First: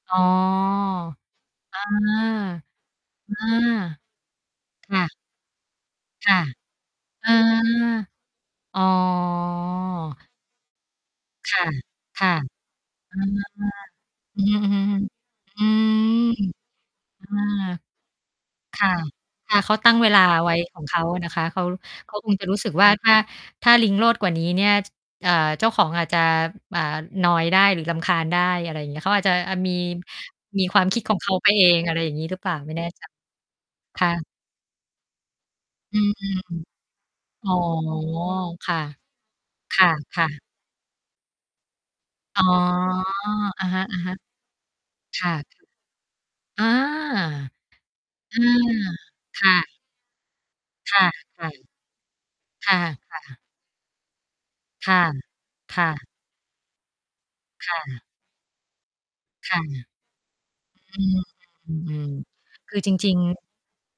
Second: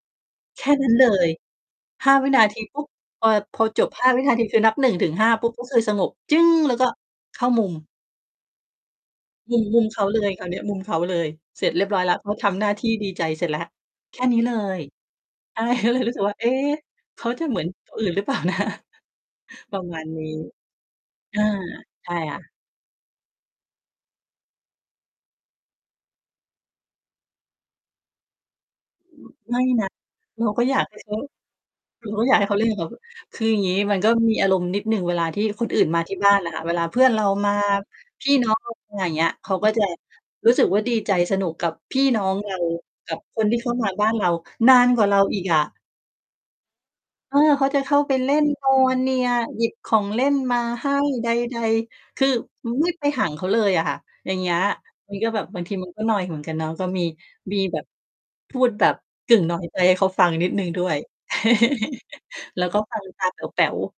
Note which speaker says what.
Speaker 1: อ๋อ
Speaker 2: แค่นั้นเลย
Speaker 1: อา
Speaker 2: 5 วินาที ปุ๊บ พอ
Speaker 1: อา
Speaker 2: พอจบ 5 วินาทีคือนับ ห
Speaker 1: ค
Speaker 2: นึ่ง
Speaker 1: ่
Speaker 2: ถึง
Speaker 1: ะ
Speaker 2: ห้า ปุ๊บ ก็คือสงบ
Speaker 1: ค
Speaker 2: จ
Speaker 1: ่ะ
Speaker 2: ึ้ง แล้วก็
Speaker 1: เออ
Speaker 2: เข้ามุม
Speaker 1: อ๋อ
Speaker 2: มุม มุมเขาเลยคราวเนี้ย มุมเขาเลย
Speaker 1: ค
Speaker 2: เ
Speaker 1: ่
Speaker 2: ส
Speaker 1: ะ
Speaker 2: ร็จเรียบร้อยแล้ว
Speaker 1: ค
Speaker 2: เ
Speaker 1: ่
Speaker 2: ข
Speaker 1: ะ
Speaker 2: าทำหน้าที่ ดี
Speaker 1: เออ
Speaker 2: ใจเสร็จแล้ว แค่น
Speaker 1: อ
Speaker 2: ี
Speaker 1: ื
Speaker 2: ้
Speaker 1: อ
Speaker 2: เล
Speaker 1: ฮึ
Speaker 2: ย
Speaker 1: ๆ อื
Speaker 2: ก็
Speaker 1: ม
Speaker 2: เลยรู้สึกว่า เอ๊ะ เข
Speaker 1: อา
Speaker 2: าจะเหมือนคนอื่นหรือ เปล่านะ?
Speaker 1: ค่ะ ค่ะ เข
Speaker 2: ป
Speaker 1: า
Speaker 2: ระ
Speaker 1: ตั้
Speaker 2: ม
Speaker 1: ง
Speaker 2: า
Speaker 1: เ
Speaker 2: ณ
Speaker 1: วลา
Speaker 2: นี้
Speaker 1: ไว้ของเขาอะนะ
Speaker 2: อ
Speaker 1: ค
Speaker 2: า
Speaker 1: ะ เขา
Speaker 2: ใช
Speaker 1: เข
Speaker 2: ่
Speaker 1: าคง
Speaker 2: ค่
Speaker 1: จะ
Speaker 2: ะ
Speaker 1: รู้สึกว่า ถ้า ถ้าลิงโลดกว่านี้เนี่ย จ อ่า เจ้าของอาจจะ อ่า นอยได้หรือรำคาญได้ อะไรอย่างเงี้ย เข
Speaker 2: อ
Speaker 1: าอาจจะ อ
Speaker 2: ไม่
Speaker 1: มี
Speaker 2: นะ เราก
Speaker 1: ม
Speaker 2: ็
Speaker 1: ี
Speaker 2: อ
Speaker 1: ค
Speaker 2: ย
Speaker 1: ว
Speaker 2: า
Speaker 1: า
Speaker 2: ก
Speaker 1: ม
Speaker 2: ใ
Speaker 1: ค
Speaker 2: ห
Speaker 1: ิ
Speaker 2: ้
Speaker 1: ด
Speaker 2: เ
Speaker 1: ข
Speaker 2: ข
Speaker 1: อ
Speaker 2: า
Speaker 1: งเขาไปเอง อะไรอ
Speaker 2: เร
Speaker 1: ย่
Speaker 2: า
Speaker 1: างง
Speaker 2: ก
Speaker 1: ี
Speaker 2: ็
Speaker 1: ้
Speaker 2: อย
Speaker 1: หร
Speaker 2: า
Speaker 1: ื
Speaker 2: ก
Speaker 1: อ
Speaker 2: ใ
Speaker 1: เ
Speaker 2: ห
Speaker 1: ป
Speaker 2: ้
Speaker 1: ล่
Speaker 2: เข
Speaker 1: า
Speaker 2: าเล่
Speaker 1: ไม
Speaker 2: น
Speaker 1: ่แ
Speaker 2: ก
Speaker 1: น
Speaker 2: ั
Speaker 1: ่
Speaker 2: บเข
Speaker 1: ใ
Speaker 2: า
Speaker 1: จ
Speaker 2: คืออย่างงี้มั
Speaker 1: ค
Speaker 2: น
Speaker 1: ่
Speaker 2: ก็
Speaker 1: ะ
Speaker 2: มีอารมณ์นิดหนึ่งเวลาที่คนอื่น
Speaker 1: อื
Speaker 2: มา
Speaker 1: ม
Speaker 2: ที่บ้านอะค่ะ เวลาเพื่อนเรา
Speaker 1: อ
Speaker 2: ม
Speaker 1: ๋
Speaker 2: า
Speaker 1: อ
Speaker 2: พี่น้อง เ
Speaker 1: ค
Speaker 2: รา
Speaker 1: ่ะ
Speaker 2: มา อย่างเงี้ย เขาก็
Speaker 1: ค
Speaker 2: จะ
Speaker 1: ่ะ ๆ
Speaker 2: รู้สึกว่าดีใจ สนุกกับพี่น้อง
Speaker 1: อ๋อ
Speaker 2: เรา กับคนที่
Speaker 1: อะ
Speaker 2: เขา
Speaker 1: ฮ
Speaker 2: มาบ้าน
Speaker 1: ะ
Speaker 2: เรา นานกว่าเ
Speaker 1: ๆ
Speaker 2: ร
Speaker 1: ค
Speaker 2: า
Speaker 1: ่ะ
Speaker 2: อีก
Speaker 1: ค
Speaker 2: อ
Speaker 1: ่
Speaker 2: ะ
Speaker 1: ะ อา
Speaker 2: เออ เขาจะเข้าไป เล่
Speaker 1: อื
Speaker 2: นน
Speaker 1: ม
Speaker 2: ัว เนีย
Speaker 1: ค่
Speaker 2: หยิบ
Speaker 1: ะ
Speaker 2: ของเล่นมา ให
Speaker 1: ค
Speaker 2: ้
Speaker 1: ่ะ
Speaker 2: ใด ๆ คือ
Speaker 1: ๆ
Speaker 2: อ
Speaker 1: ค
Speaker 2: ุ๊
Speaker 1: ่
Speaker 2: ย ไม่
Speaker 1: ะ
Speaker 2: ห่าง
Speaker 1: ๆ
Speaker 2: เขาเลยอะค่ะ อย่างเงี้ย
Speaker 1: ค่ะ
Speaker 2: มันก็แบบ บางที
Speaker 1: ค่
Speaker 2: มันก็
Speaker 1: ะ
Speaker 2: นอยเหมือนกันเนาะ ก็มี มี
Speaker 1: ค่
Speaker 2: แบบ
Speaker 1: ะ
Speaker 2: พูดแบบกึ่ง
Speaker 1: ค
Speaker 2: นอ
Speaker 1: ่ะ
Speaker 2: ยไปให้เขาฟังนิดหนึ่งด้ว
Speaker 1: อื
Speaker 2: ย
Speaker 1: ม อือ
Speaker 2: แล้
Speaker 1: ๆ
Speaker 2: ว
Speaker 1: คื
Speaker 2: ก็
Speaker 1: อจ
Speaker 2: ฟัง
Speaker 1: ริง
Speaker 2: ตาแ
Speaker 1: ๆ
Speaker 2: ป๋ว ๆ